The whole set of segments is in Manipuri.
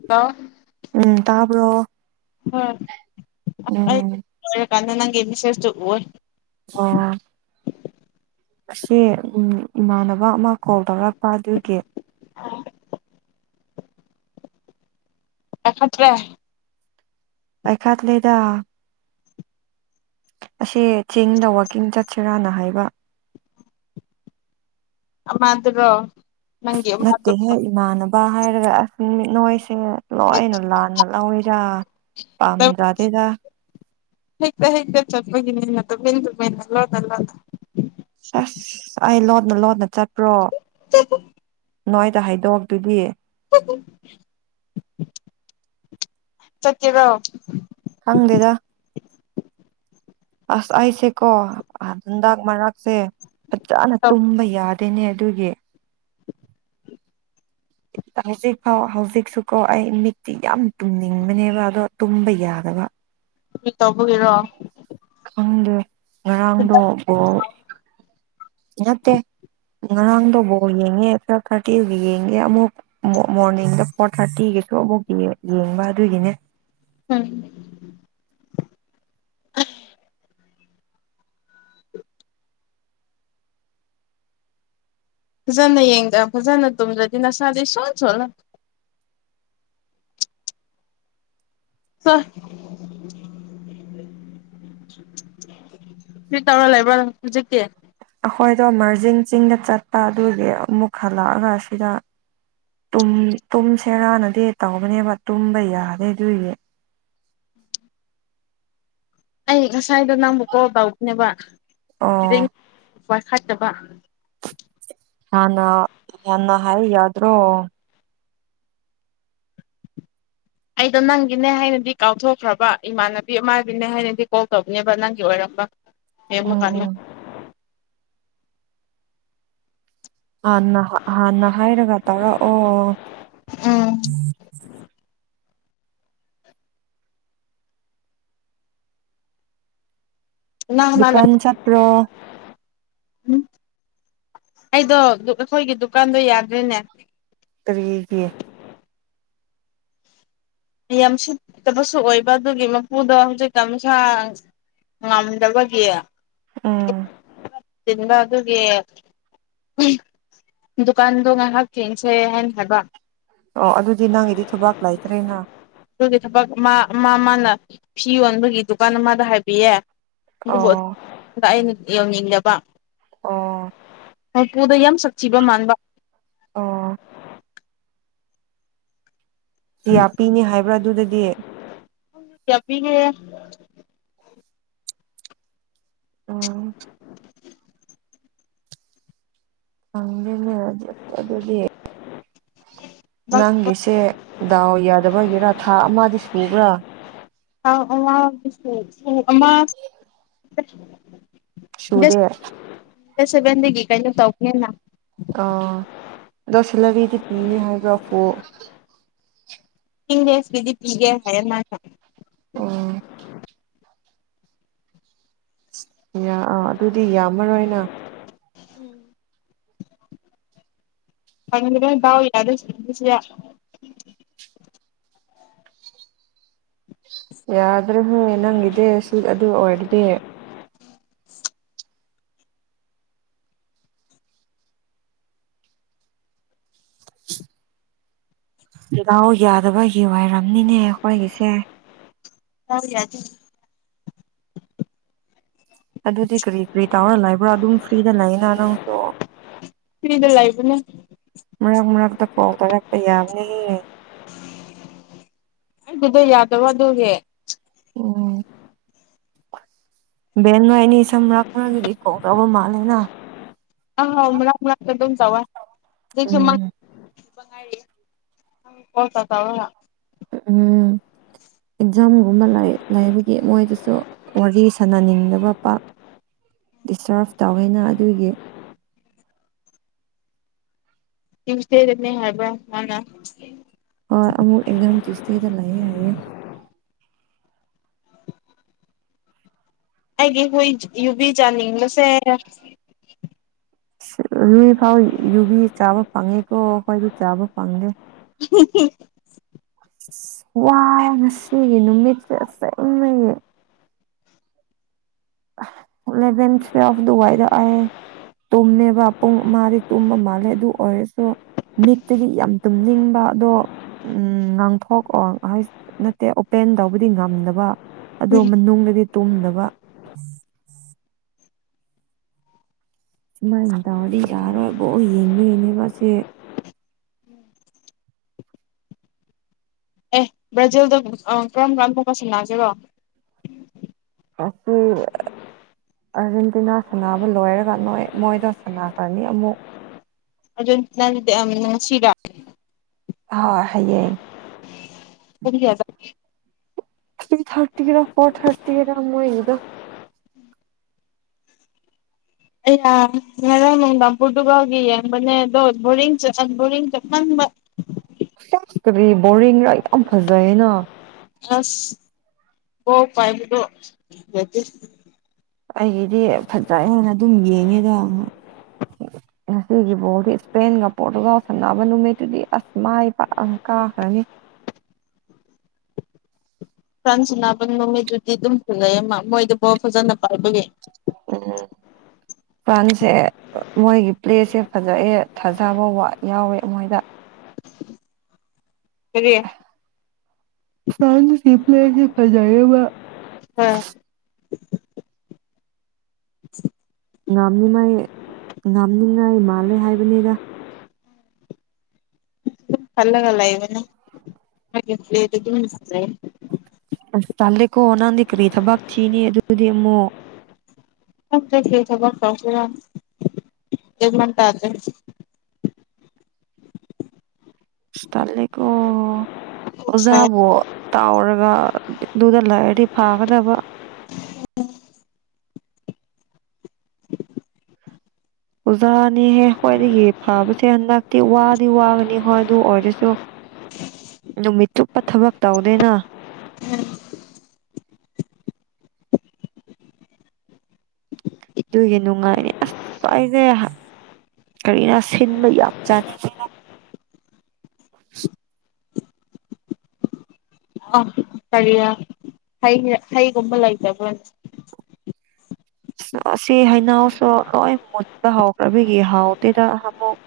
[unintelligible] ꯎꯝ ꯇꯥꯕ꯭ꯔꯣ ꯍꯣꯏ ꯑꯩ ꯎꯝ ꯂꯩꯔꯀꯥꯟꯗꯥ ꯅꯪꯒꯤ ꯃꯦꯁꯦꯁꯇꯨ ꯎꯋꯦ ꯑꯣ ꯑꯁꯤ ꯎꯝ ꯏꯃꯥꯟꯅꯕ ꯑꯃ ꯀꯣꯜ ꯇꯧꯔꯛꯄ ꯑꯗꯨꯒꯤ [unintelligible] ꯄꯥꯏꯈꯠꯇ꯭ꯔꯦ ꯄꯥꯏꯈꯥꯠ ꯂꯤꯗꯥ ꯑꯁꯤ ꯆꯤꯡꯗ ꯋꯥꯛꯀꯤꯡ ꯆꯠꯁꯤꯔꯥꯅ ꯍꯥꯏꯕ ꯑꯃꯗꯨꯔꯣ ꯅꯪꯒꯤ ꯑꯃꯗꯨ ꯅꯠꯇꯦꯍꯦ ꯏꯃꯥꯟꯅꯕ ꯍꯥꯏꯔꯒ [unintelligible] ꯅꯣꯏꯁꯤ ꯂꯣꯏꯅ ꯂꯥꯟꯅ ꯂꯧꯏꯗꯥ ꯄꯥꯝꯗꯗꯦꯗ ꯍꯦꯛꯇ ꯍꯦꯛꯇ ꯆꯠꯄꯒꯤꯅꯤꯅ ꯇꯨꯃꯤꯟ ꯇꯨꯃꯤꯟꯅꯥ ꯂꯣꯅꯥ ꯂꯣꯅꯥ ꯑꯁ ꯑꯩ ꯂꯣꯟꯅ ꯂꯣꯟꯅ ꯆꯠꯄ꯭ꯔꯣ [unintelligible] ꯅꯣꯏꯗ ꯍꯥꯏꯗꯣꯛ ꯇꯨꯗꯤ ꯆꯠꯀꯤꯔꯣ ꯈꯪꯗꯦꯗ ꯑꯁ ꯑꯩꯁꯦꯀꯣ ꯍꯟꯗꯥꯛ ꯃꯔꯥꯛꯁꯦ ꯐꯖꯅ ꯇꯨꯝꯕ ꯌꯥꯗꯦꯅꯦ ꯑꯗꯨꯒꯤ [inaudible] ꯍꯧꯖꯤꯛ ꯐꯥꯎ ꯍꯧꯖꯤꯛꯁꯨꯀꯣ ꯑꯩ ꯃꯤꯠꯇꯤ ꯌꯥꯝ ꯇꯨꯝꯅꯤꯡꯕꯅꯦꯕ ꯑꯗꯣ ꯇꯨꯝꯕ ꯌꯥꯗꯕ ꯀꯔꯤ ꯇꯧꯕꯒꯤꯔꯣ ꯈꯪꯗꯦ ꯉꯔꯥꯡꯗꯣ ꯕꯣꯜ ꯅꯥꯠꯇꯦ ꯉꯔꯥꯡꯗꯣ ꯕꯣꯜ ꯌꯦꯡꯉꯦ ꯈꯔ ꯈꯔ [unintelligible] ꯌꯦꯡꯉꯦ ꯑꯃꯨꯛ ꯃꯣ ꯃꯣꯔꯅꯤꯡꯗ ꯐꯣꯔ ꯊꯥꯔꯇꯤꯒꯤꯁꯨ ꯑꯃꯨꯛ ꯌꯦꯡ ꯌꯦꯡꯕ ꯑꯗꯨꯒꯤꯅꯦ ꯎꯝ [unintelligible] [inaudible] ꯐꯖꯅ ꯌꯦꯡꯗ ꯐꯖꯅ ꯇꯨꯝꯗ꯭ꯔꯥꯗꯤ ꯅꯁꯥꯗꯤ ꯏꯁꯣꯟ ꯁꯣꯂꯝ [unintelligible] ꯀꯔꯤ ꯇꯧꯔꯥ ꯂꯩꯕ꯭ꯔꯣ ꯍꯧꯖꯤꯛꯇꯤ ꯑꯩꯈꯣꯏꯗꯣ ꯃꯥꯔꯖꯤꯡ ꯆꯤꯡꯗ ꯆꯠꯄ ꯑꯗꯨꯒꯤ ꯑꯃꯨꯛ ꯍꯜꯂꯛꯑꯒ ꯑꯁꯤꯗ ꯇꯨꯝ ꯇꯨꯝꯁꯦꯔꯥꯅꯗꯤ ꯇꯧꯕꯅꯦꯕ ꯇꯨꯝꯕ ꯌꯥꯗꯦ ꯑꯗꯨꯏꯅꯤ ꯑꯩ ꯉꯁꯥꯏꯗꯣ ꯅꯪꯕꯨ ꯀꯣꯜ ꯇꯧꯕꯅꯦꯕ ꯔꯤꯡ ꯑꯣ ꯄꯥꯏꯈꯠꯇꯕ ꯍꯥꯟꯅꯥ ꯍꯥꯟꯅꯥ ꯍꯥꯏꯌꯨ ꯌꯥꯗ꯭ꯔꯣ ꯑꯩꯗꯣ ꯅꯪꯒꯤꯅꯦ ꯍꯥꯏꯅꯗꯤ ꯀꯥꯎꯊꯣꯛꯈ꯭ꯔꯥꯕ ꯏꯃꯥꯟꯅꯕꯤ ꯑꯃꯥꯒꯤꯅꯦ ꯍꯥꯏꯅꯗꯤ ꯀꯣꯜ ꯇꯧꯕꯅꯦꯕ ꯅꯪꯒꯤ ꯑꯣꯏꯔꯝꯕ ꯌꯦꯡꯕꯥ ꯀꯥꯟꯗ ꯎꯝ ꯍꯥꯟꯅ ꯍꯥꯟꯅ ꯍꯥꯏꯔꯒ ꯇꯧꯔꯛꯑꯣ ꯎꯝ ꯅꯪ ꯅꯥ ꯂꯩꯕ ꯗꯨꯀꯥꯟ ꯆꯠꯄ꯭ꯔꯣ ꯎꯝ ꯑꯩꯗꯣ ꯑꯩꯈꯣꯏꯒꯤ ꯗꯨꯀꯥꯟꯗꯣ ꯌꯥꯗ꯭ꯔꯦꯅꯦ ꯀꯥꯔꯤꯒꯤ ꯌꯥꯝꯁꯤꯠꯇꯕꯁꯨ ꯑꯣꯏꯕ ꯑꯗꯨꯒꯤ ꯃꯄꯨꯗꯣ ꯍꯧꯖꯤꯛ ꯇꯥꯃꯁꯥ ꯉꯝꯗꯕꯒꯤ ꯎꯝ ꯆꯤꯟꯕꯥ ꯑꯗꯨꯒꯤ ꯗꯨꯀꯥꯟꯗꯣ ꯉꯥꯏꯍꯥꯛ ꯆꯦꯟꯁꯩ ꯍꯥꯏꯕ ꯑꯣ ꯑꯗꯨꯗꯤ ꯅꯪꯒꯤꯗꯤ ꯊꯕꯥꯛ ꯂꯩꯥꯏꯇ꯭ꯔꯦꯅ ꯑꯗꯨꯒꯤ ꯊꯕꯛ ꯃꯥ ꯃꯥ ꯃꯥꯅ ꯐꯤ ꯌꯣꯟꯕꯒꯤ ꯗꯨꯀꯥꯟ ꯑꯃꯗ ꯍꯥꯏꯕꯤꯌꯦ ꯑꯗꯨꯕꯨ ꯑꯣ ꯑꯩꯅ ꯌꯧꯅꯤꯡꯖꯕ ꯑꯣ ꯃꯄꯨꯗ ꯌꯥꯝ ꯁꯛꯊꯤꯕ ꯃꯥꯟꯕ ꯑꯣ ꯌꯥ ꯄꯤꯅꯤ ꯍꯥꯏꯕ꯭ꯔꯥ ꯑꯗꯨꯗꯗꯤ ꯀꯌꯥ ꯄꯤꯒꯦ ꯎꯝ ꯈꯪꯗꯦꯅꯦ ꯑꯗꯨꯗꯤ ꯅꯪꯒꯤꯁꯦ ꯗꯥꯎ ꯌꯥꯗꯕ ꯑꯣꯏꯒꯦꯔꯥ ꯊꯥ ꯑꯃꯗꯤ ꯁꯨꯕ꯭ꯔꯥ [unintelligible] ꯑꯃꯥ ꯁꯨꯗꯦ ꯗꯦꯠ ꯁꯚꯦꯟꯗꯒꯤ ꯀꯩꯅ ꯇꯧꯕꯅꯦꯅ ꯑꯥ ꯑꯗꯣ ꯁꯦꯂꯔꯤꯗꯤ ꯄꯤꯅꯤ ꯍꯥꯏꯕ꯭ꯔꯥꯐꯣ ꯗꯦꯁꯀꯤꯗꯤ ꯄꯤꯒꯦ ꯍꯥꯏꯔ ꯃꯥꯅꯥ ꯑꯣ ꯌꯥ ꯑꯥ ꯑꯗꯨꯗꯤ ꯌꯥꯝꯃꯔꯣꯏꯅꯥ ꯎꯝ ꯇꯎ ꯌꯥꯗꯣ ꯆꯁꯤ [unintelligible] ꯌꯥꯗ꯭ꯔꯦ ꯍꯦ ꯅꯪꯒꯤꯗꯤ ꯁꯤ ꯑꯗꯨ ꯑꯣꯏꯔꯗꯤ ꯔꯤꯒꯥꯎ ꯌꯥꯗꯕꯒꯤ ꯑꯣꯏꯔꯝꯅꯤꯅꯦ ꯑꯩꯈꯣꯏꯒꯤꯁꯦ ꯇꯥꯕ ꯌꯥꯗꯦ ꯑꯗꯨꯗꯤ ꯀꯔꯤ ꯀꯔꯤ ꯇꯧꯔ ꯂꯩꯕ꯭ꯔꯥ ꯑꯗꯨꯝ ꯐ꯭ꯔꯤꯗ ꯂꯩꯅ ꯅꯪꯁꯨ ꯐ꯭ꯔꯤꯗ ꯂꯥꯏꯕꯅꯦ ꯃꯔꯛ ꯃꯔꯛꯇ ꯀꯣꯜ ꯇꯥꯔꯛꯄ ꯌꯥꯕꯅꯤꯍꯦ ꯑꯗꯨ ꯑꯗꯨꯗ ꯌꯥꯗꯕ ꯑꯗꯨꯒꯤ ꯎꯝ ꯕꯦꯟ ꯅꯣꯏ ꯑꯅꯤ ꯁꯝꯔꯥꯛꯒ ꯀ ꯀꯕ ꯃꯥꯜꯦꯅ ꯑꯧ ꯃꯔꯛ ꯃꯔꯛꯇ ꯗꯨꯝ ꯇꯧꯋꯦ ꯎꯝ ꯉꯥꯏ ꯀꯣꯇꯥ ꯇꯕ꯭ꯔ ꯎꯝ ꯑꯦꯛꯖꯥꯝꯒꯨꯝꯕ ꯂꯩꯕꯒꯤ ꯃꯣꯏꯗꯨꯁꯨ ꯋꯥꯔꯤ ꯁꯥꯟꯅꯅꯤꯡꯗꯕ ꯄ ꯗꯤꯁꯇꯔꯞ ꯇꯧꯋꯅ ꯑꯗꯨꯒꯤ ꯇꯨꯏ꯭ꯁꯗꯅꯦ ꯍꯥꯏꯕ ꯃꯥꯅ ꯍꯣꯏ ꯑꯃꯨꯛ ꯏꯟꯖꯝ ꯇꯨꯏꯁꯗꯦ ꯂꯩꯑꯦ ꯍꯥꯏꯌꯦ ꯑꯩꯒꯤ ꯍꯨꯏ ꯌꯨꯕꯤ ꯆꯥꯅꯤꯡꯕꯁꯦ ꯌꯨꯏ ꯐꯥꯎ ꯌꯨꯕꯤ ꯆꯥꯕ ꯐꯪꯉꯦꯀꯣ ꯑꯩꯈꯣꯏꯗꯤ ꯆꯥꯕ ꯐꯪꯗꯦ [unintelligible] ꯋꯥ ꯉꯁꯤꯒꯤ ꯅꯨꯃꯤꯠꯁꯦ [unintelligible] ꯑꯆꯪꯅꯩꯌꯦ ꯏꯂꯚꯦꯟ ꯊꯨꯋꯦꯜꯐ ꯑꯗꯨꯋꯥꯏꯗ ꯑꯥꯌꯦ ꯇꯨꯝꯃꯦꯕ ꯄꯨꯡ ꯃꯥꯗꯤ ꯇꯨꯝꯕ ꯃꯥꯜꯂꯦ ꯑꯗꯨ ꯑꯣꯏꯔꯁꯨ ꯃꯤꯠꯇꯗꯤ ꯌꯥꯝ ꯇꯨꯝꯅꯤꯡꯕ ꯑꯗꯣ ꯎꯝ ꯉꯥꯡꯊꯣꯛꯑꯣ ꯍꯥꯏ ꯅꯠꯇꯦ ꯑꯣꯄꯦꯟ ꯇꯧꯕꯗꯤ ꯉꯝꯗꯕ ꯑꯗꯣ ꯎꯝ ꯃꯅꯨꯡꯗꯗꯤ ꯇꯨꯝꯗꯕ ꯁꯨꯃꯥꯏꯅ ꯇꯧꯔꯗꯤ ꯌꯥꯔꯣꯏ ꯕꯣꯜ ꯌꯦꯡꯕꯒꯤꯅꯦꯕꯁꯦ ꯑꯦ ꯕ꯭ꯔꯥꯖꯤꯜꯗꯣ ꯑꯥ ꯀꯔꯝ ꯀꯥꯟ ꯕꯣꯜ ꯁꯟꯅꯥꯒꯦꯔꯣ ꯍꯥꯁꯨ [unintelligible] ꯑꯥꯔꯖꯦꯟꯇꯤꯅꯥ ꯁꯥꯟꯅꯕ ꯂꯣꯏꯔꯒ ꯅꯣꯏ ꯃꯣꯏꯗ ꯁꯟꯅꯥꯈ꯭ꯔꯅꯤ ꯑꯃꯨꯛ ꯑꯅ ꯁꯤꯔ [unintelligible] ꯍꯣꯏ ꯍꯌꯦꯡ ꯎꯗꯤ ꯌꯥꯗ [unintelligible] ꯊ꯭ꯔꯤ ꯊꯥꯔꯇꯤꯔꯥ ꯐꯣꯔ ꯊꯥꯔꯇꯤꯔꯥ ꯃꯣꯏꯒꯤꯗꯣ ꯑꯩ ꯉꯔꯥꯡ ꯅꯨꯡꯗꯥꯡ ꯄꯣꯔꯇꯨꯒꯜꯒꯤ ꯌꯦꯡꯕꯅꯦ ꯑꯗꯣ ꯕꯣꯔꯤꯡ ꯕꯣꯔꯤꯡ ꯆꯠꯃꯟꯕ ꯁꯁ ꯀꯔꯤ ꯕꯣꯔꯤꯡꯔꯥ ꯌꯥꯝ ꯐꯖꯩꯌꯦꯅ ꯑꯁ ꯕꯣꯜ ꯄꯥꯏꯕꯗꯣ ꯐꯖꯗꯦ ꯑꯩꯒꯤꯗꯤ ꯐꯍꯩ ꯍꯥꯏꯅ ꯑꯗꯨꯝ ꯌꯦꯡꯉꯤꯗ ꯉꯍꯥꯛ ꯉꯁꯤꯒꯤ ꯕꯣꯜꯗꯤ ꯏꯁꯄꯦꯟꯒ ꯄꯣꯔꯇꯨꯒꯥꯜ ꯁꯥꯟꯅꯕ ꯅꯨꯃꯤꯠꯇꯨꯗꯤ ꯑꯁ ꯃꯥꯏ ꯄꯥꯛꯑ ꯀꯥꯈ꯭ꯔꯅꯤ ꯐꯔ꯭ꯥꯟ ꯁꯥꯟꯅꯕ ꯅꯨꯃꯤꯠꯇꯨꯗꯤ ꯗꯨꯝ ꯐꯨꯅꯩꯌꯦ ꯃ ꯃꯣꯏꯗꯣ ꯕꯣꯜ ꯐꯖꯅ ꯄꯥꯏꯕꯒꯤ ꯎꯝ ꯄꯂ꯭ꯥꯟꯁꯦ ꯃꯣꯏꯒꯤ ꯄ꯭ꯂꯦꯁꯦ ꯐꯖꯩꯌꯦ ꯊꯥꯖꯕ ꯋꯥꯠ ꯌꯥꯎꯋꯦ ꯃꯣꯏꯗ ꯀꯔꯤ ꯐꯔ꯭ꯟꯁꯀꯤ ꯄ꯭ꯂꯦꯗꯤ ꯐꯖꯩꯌꯦꯕ ꯍꯣꯏ [inaudible] ꯉꯝꯅꯤꯡꯉꯥꯏ ꯉꯝꯅꯤꯡꯉꯥꯏ ꯃꯥꯜꯂꯦ ꯍꯥꯏꯕꯅꯤꯗ ꯈꯜꯒꯂ ꯂꯩꯕꯅꯦ ꯃꯣꯏꯒꯤ ꯄꯂ꯭ꯦꯗꯨꯗꯤ ꯐꯖꯩꯌꯦ ꯑꯁ ꯇꯜꯂꯤꯀꯣ ꯅꯪꯗꯤ ꯀꯔꯤ ꯊꯥꯕꯛ ꯊꯤꯅꯤ ꯑꯗꯨꯗꯤ ꯑꯃꯨꯛ ꯈꯪꯗꯦ ꯀꯔꯤ ꯊꯕꯛ ꯇꯧꯁꯦꯔꯥ ꯒꯌ꯭ꯥꯟ ꯃꯥꯟ ꯇꯥꯗꯔ꯭ꯦ ꯑꯁ ꯇꯜꯂꯤꯀꯣ ꯀꯣꯛ ꯁꯥꯏ ꯑꯣꯖꯥꯕꯨ ꯇꯥꯎꯔꯒ ꯑꯗꯨꯗ ꯂꯩꯔꯗꯤ ꯐꯥꯒꯗꯕ ꯑꯣꯖꯥꯅꯤꯍꯦ ꯑꯩꯈꯣꯏꯗꯒꯤ ꯐꯕꯁꯦ ꯍꯟꯗꯛꯇꯤ ꯋꯥꯗꯤ ꯋꯥꯒꯅꯤ ꯍꯣꯏ ꯑꯗꯨ ꯑꯣꯏꯔꯁꯨ [inaudible] ꯅꯨꯃꯤꯠ ꯆꯨꯞꯄ ꯊꯕꯛ ꯇꯧꯗꯦꯅꯥ ꯑꯗꯨꯒꯤ ꯅꯨꯡꯉꯥꯏꯅꯤ ꯑꯁ ꯑꯩꯗꯤ ꯀꯔꯤꯔꯥ ꯁꯤꯟꯕ ꯌꯥꯝ ꯆꯥꯅꯤꯡꯉꯦ ꯑ ꯀꯔꯤꯔꯥ ꯍꯩ ꯍꯩꯒꯨꯝꯕ ꯂꯩꯇꯕ꯭ꯔꯅꯦ ꯑꯁꯤ ꯍꯩꯅꯧꯁꯨ ꯂꯣꯏ ꯃꯨꯟꯕ ꯍꯧꯈ꯭ꯔꯕꯒꯤ ꯍꯥꯎꯇꯦꯗ ꯑꯍꯃꯨꯛ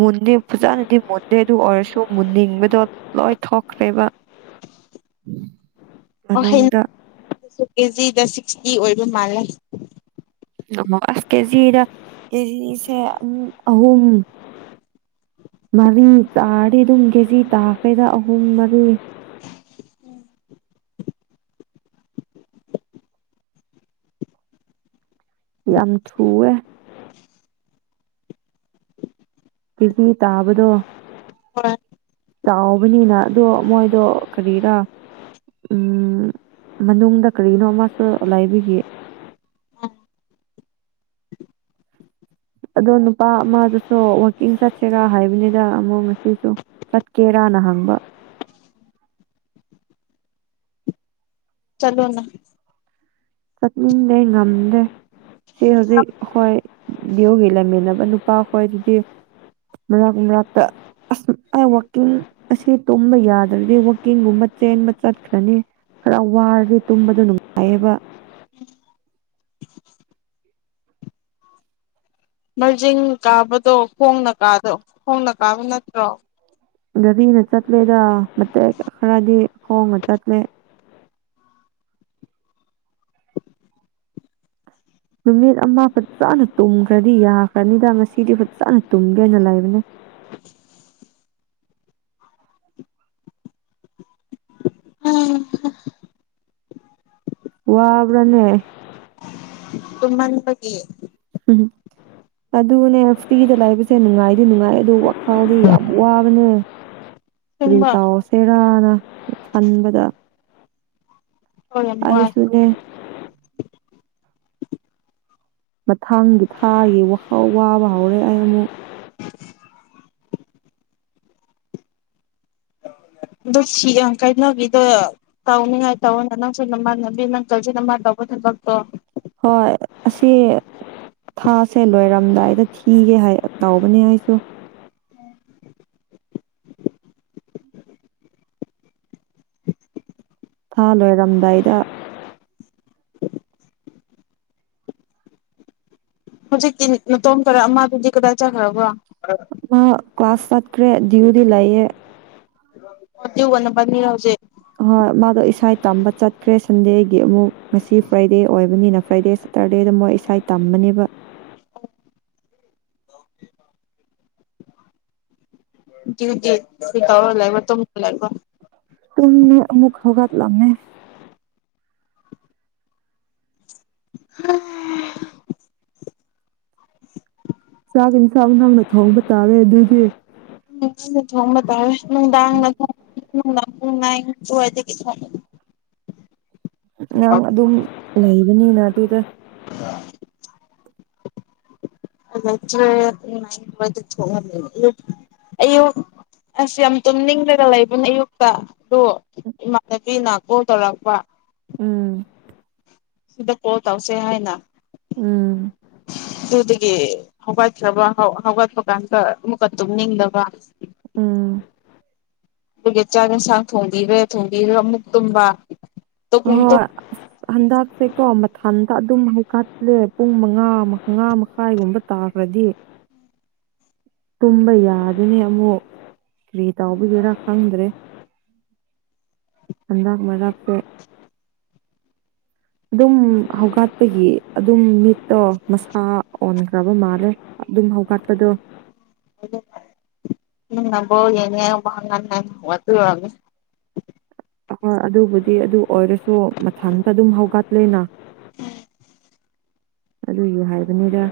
ꯃꯨꯟꯗꯤ ꯐꯖꯅꯗꯤ ꯃꯨꯟꯗꯦ ꯑꯗꯨ ꯑꯣꯏꯔꯁꯨ ꯃꯨꯟꯅꯤꯡꯕꯗꯣ ꯂꯣꯏ ꯊꯣꯛꯈ꯭ꯔꯦꯕ [inaudible] ꯑꯣ ꯍꯩꯅ ꯃꯅꯨꯡꯗ ꯁꯨ ꯀꯦꯖꯤꯗ ꯁꯤꯛꯁꯇꯤ ꯑꯣꯏꯕ ꯃꯥꯜꯂꯦ ꯑꯃꯨꯛ ꯑꯁ ꯀꯦꯖꯤꯗ ꯀꯦꯖꯤꯁꯦ ꯎꯝ ꯑꯍꯨꯝ ꯃꯔꯤ ꯇꯥꯔꯗꯤ ꯗꯨꯝ ꯀꯦꯖꯤ ꯇꯥꯈꯔ꯭ꯦꯗ ꯑꯍꯨꯝ ꯃꯔꯤ ꯌꯥꯝ ꯊꯨꯋꯦ꯫ ꯀꯦꯖꯤ ꯇꯥꯕꯗꯣ꯫ ꯍꯣꯏ ꯆꯥꯎꯕꯅꯤꯅ ꯑꯗꯣ ꯃꯣꯏꯗꯣ ꯀꯔꯤꯔꯥ꯫ ꯎꯝ ꯃꯅꯨꯡꯗ ꯀꯔꯤꯅꯣ ꯑꯃꯁꯨ ꯂꯥꯏꯕꯒꯤ꯫ ꯎꯝ ꯑꯗꯣ ꯅꯨꯄꯥ ꯑꯃꯗꯨꯁꯨ ꯋꯥꯛꯀꯤꯡ ꯆꯠꯁꯦꯔ ꯍꯥꯏꯕꯅꯤꯗ ꯑꯃꯨꯛ ꯉꯁꯤꯁꯨ꯫ ꯆꯠꯀꯦꯔꯥꯅ ꯍꯪꯕ꯫ ꯆꯠꯂꯣꯅ꯫ ꯆꯠꯅꯤꯡꯗꯦ ꯉꯝꯗꯦ꯫ ꯁꯤ ꯍꯧꯖꯤꯛ ꯑꯩꯈꯣꯏ ꯌꯣꯒꯤ ꯂꯩꯃꯤꯟꯅꯕ ꯅꯨꯄꯥ ꯍꯣꯏꯗꯨꯗꯤ꯫ ꯃꯔꯛ ꯃꯔꯛꯇ꯫ ꯑꯁ ꯑ ꯋꯥꯛꯀꯤꯡ ꯑꯁꯤ ꯇꯨꯝꯕ ꯌꯥꯗ꯭ꯔꯗꯤ ꯋꯥꯛꯀꯤꯡꯒꯨꯝꯕ ꯆꯦꯟꯕ ꯆꯠꯈ꯭ꯔꯅꯤ꯫ ꯈꯔ ꯋꯥꯔꯗꯤ ꯇꯨꯝꯕꯗꯣ ꯅꯨꯡꯉꯥꯏꯌꯦꯕ꯫ ꯃꯔꯖꯤꯡ ꯀꯥꯕꯗꯣ ꯈꯣꯡꯅ ꯀꯥꯗꯣ ꯈꯣꯡꯅ ꯀꯥꯕ ꯅꯠꯇ꯭ꯔꯣ꯫ ꯒꯥꯔꯤꯅ ꯆꯠꯂꯦꯗ ꯃꯇꯦꯛ ꯈꯔꯗꯤ ꯈꯣꯡꯅ ꯆꯠꯂꯦ꯫ ꯅꯨꯃꯤꯠ ꯑꯃ ꯐꯠꯖꯥꯅ ꯇꯨꯝꯈ꯭ꯔꯗꯤ ꯌꯥꯈ꯭ꯔꯅꯤꯗ ꯉꯁꯤꯗꯤ ꯐꯠꯖꯥꯅ ꯇꯨꯝꯒꯦꯅ ꯂꯩꯕꯅꯦ꯫ ꯋꯥꯕ꯭ꯔꯅꯦ꯫ ꯇꯨꯝꯃꯟꯕꯒꯤ꯫ ꯎꯝ꯫ ꯑꯗꯨꯅꯦ ꯐ꯭ꯔꯤꯗ ꯂꯩꯕꯁꯦ ꯅꯨꯡꯉꯥꯏꯗꯤ ꯅꯨꯡꯉꯥꯏ ꯑꯗꯨ ꯋꯥꯈꯜꯗꯤ ꯌꯥꯝ ꯋꯥꯕꯅꯦ꯫ [inaudible] ꯀ꯭ꯔꯤ ꯇꯧꯑꯣꯁꯦꯔꯥꯅ ꯈꯟꯕꯗ꯫ ꯍꯣꯏ ꯌꯥꯝ ꯋꯥꯔꯦ꯫ ꯑꯩꯁꯨꯅꯦ ꯃꯊꯥꯡꯒꯤ ꯊꯥꯒꯤ ꯋꯈꯜ ꯋꯥꯕ ꯍꯧꯔꯦ ꯑꯩ ꯑꯃꯨꯛ ꯑꯗꯣ ꯁꯤ ꯌꯥꯝ ꯀꯥꯏꯅꯕꯤꯗ꯫ ꯇꯧꯅꯤꯉꯥꯏ ꯇꯧꯅꯤ ꯅꯪꯁꯨ ꯅꯃꯥꯟꯅꯕꯤ [unintelligible] ꯇꯧꯕ ꯊꯕꯛꯇꯣ ꯍꯣꯏ ꯑꯁꯤ꯫ ꯊꯥꯁꯦ ꯂꯣꯏꯔꯝꯗꯥꯏꯗ ꯊꯤꯒꯦ ꯍꯥꯏ ꯇꯧꯕꯅꯦ ꯑꯩꯁꯨ꯫ ꯊꯥ ꯂꯣꯏꯔꯝꯗꯥꯏꯗ꯫ ꯍꯧꯖꯤꯛꯇꯤ ꯅꯇꯣꯝꯇꯔ ꯑꯃꯗꯨꯗꯤ ꯀꯗꯥꯏ ꯆꯥꯠꯈ꯭ꯔꯕ꯫ ꯃꯥ ꯀ꯭ꯂꯥꯁ ꯆꯠ꯭ꯔꯦ ꯗꯤꯌꯨꯗꯤ ꯂꯩꯥꯏꯌꯦ꯫ ꯑꯗꯨꯒ ꯅꯕꯅꯤꯔ ꯍꯧꯖꯤꯛ ꯑꯣꯏ ꯃꯥꯗꯣ ꯏꯁꯥ ꯇꯝꯕ ꯆꯠꯈ꯭ꯔꯦ ꯁꯟꯗꯦꯒꯤ ꯑꯃꯨꯛ ꯉꯁꯤ ꯐ꯭ꯔꯥꯏꯗꯦ ꯑꯣꯏꯕꯅꯤꯅ ꯐ꯭ꯔꯥꯏꯗꯦ꯫ ꯇꯔꯗꯦꯗ ꯃꯣꯏ ꯏꯁꯩ ꯇꯥꯝꯕꯅꯦꯕ꯫ ꯗꯤꯌꯨꯗꯤ ꯏꯁꯇꯦ ꯇꯧꯔ ꯂꯩꯕꯔꯣ ꯇꯨꯝꯃ ꯂꯩꯕꯣ ꯇꯨꯝꯃꯤ ꯑꯃꯨꯛ ꯍꯧꯒꯥꯠꯂꯥꯝꯃꯦ꯫ ꯆꯥꯛ ꯏꯟꯁꯥꯡ ꯅꯪꯅ ꯊꯣꯡꯕ ꯇꯥꯔꯦ ꯑꯗꯨꯗꯤ꯫ ꯎꯝ ꯑꯩꯅ ꯊꯣꯡꯕ ꯇꯔꯦ ꯅꯨꯡꯗꯥꯡ ꯊꯣꯡꯕ [unintelligible] ꯅꯪ ꯑꯗꯨꯝ ꯂꯩꯕꯅꯤꯅ ꯑꯗꯨꯗ꯫ ꯂꯩꯇꯔꯦ ꯅꯨꯡꯗꯤꯟ ꯋꯥꯏꯗ ꯊꯣꯛꯑꯝꯃꯦ ꯑꯌꯨꯛ ꯑꯁ ꯌꯥꯝ ꯇꯨꯝꯅꯤꯡꯂꯒ ꯂꯩꯕꯅꯦ ꯑꯌꯨꯛꯇ ꯑꯗꯣ ꯏꯃꯥꯟꯅꯕꯤ ꯅꯥ ꯀꯣꯜ ꯇꯧꯔꯛꯄ꯫ ꯎꯝ꯫ ꯁꯤꯗ ꯀꯣꯜ ꯇꯧꯁꯦ ꯍꯥꯏꯅ꯫ ꯎꯝ꯫ ꯑꯗꯨꯗꯒꯤ ꯍꯧꯒꯠꯈ꯭ꯔꯕ ꯍꯧꯒꯠꯄ ꯀꯥꯟꯗ ꯑꯃꯨꯛꯀ ꯇꯨꯝꯅꯤꯡꯗꯕ꯫ ꯎꯝ ꯑꯩꯒꯤ ꯆꯥꯛ ꯌꯦꯟꯁꯥꯡ ꯊꯣꯡꯕꯤꯔꯦ ꯊꯣꯡꯕꯤꯔꯝ ꯃꯨꯛ ꯇꯨꯝꯕ ꯇꯨꯝ ꯇꯨꯝ [unintelligible] ꯑꯁ ꯍꯟꯗꯛꯁꯦ ꯀꯣ ꯃꯊꯟꯇ ꯑꯗꯨꯝ ꯍꯧꯀꯠꯂꯦ ꯄꯨꯡ ꯃꯉꯥ ꯃꯉꯥ ꯃꯈꯥꯏꯒꯨꯝꯕꯠ ꯇꯥꯈ꯭ꯔꯥꯗꯤ [inaudible] ꯇꯨꯝꯕ ꯌꯥꯗꯦꯅꯦ ꯑꯃꯨꯛ ꯀ꯭ꯔꯤ ꯇꯥꯎꯕꯒꯤꯔ ꯈꯪꯗꯦꯔꯦ ꯍꯟꯗꯛ ꯃꯔꯛꯁꯦ ꯑꯗꯨꯝ ꯍꯧꯒꯠꯄꯒꯤ ꯑꯗꯨꯝ ꯃꯤꯠꯇꯣ ꯃꯁꯥ ꯑꯣꯟꯈ꯭ꯔꯕ ꯃꯥꯜꯂꯦ ꯑꯗꯨꯝ ꯍꯧꯒꯠꯄꯗꯣ [inaudible] [unintelligible] ꯑꯄꯥ ꯑꯗꯨꯕꯨꯗꯤ ꯑꯗꯨ ꯑꯣꯏꯔꯁꯨ ꯃꯊꯟꯇ ꯗꯨꯝ ꯍꯧꯒꯠꯂꯦꯅ ꯑꯗꯨꯏꯒꯤ ꯍꯥꯏꯕꯅꯤꯗ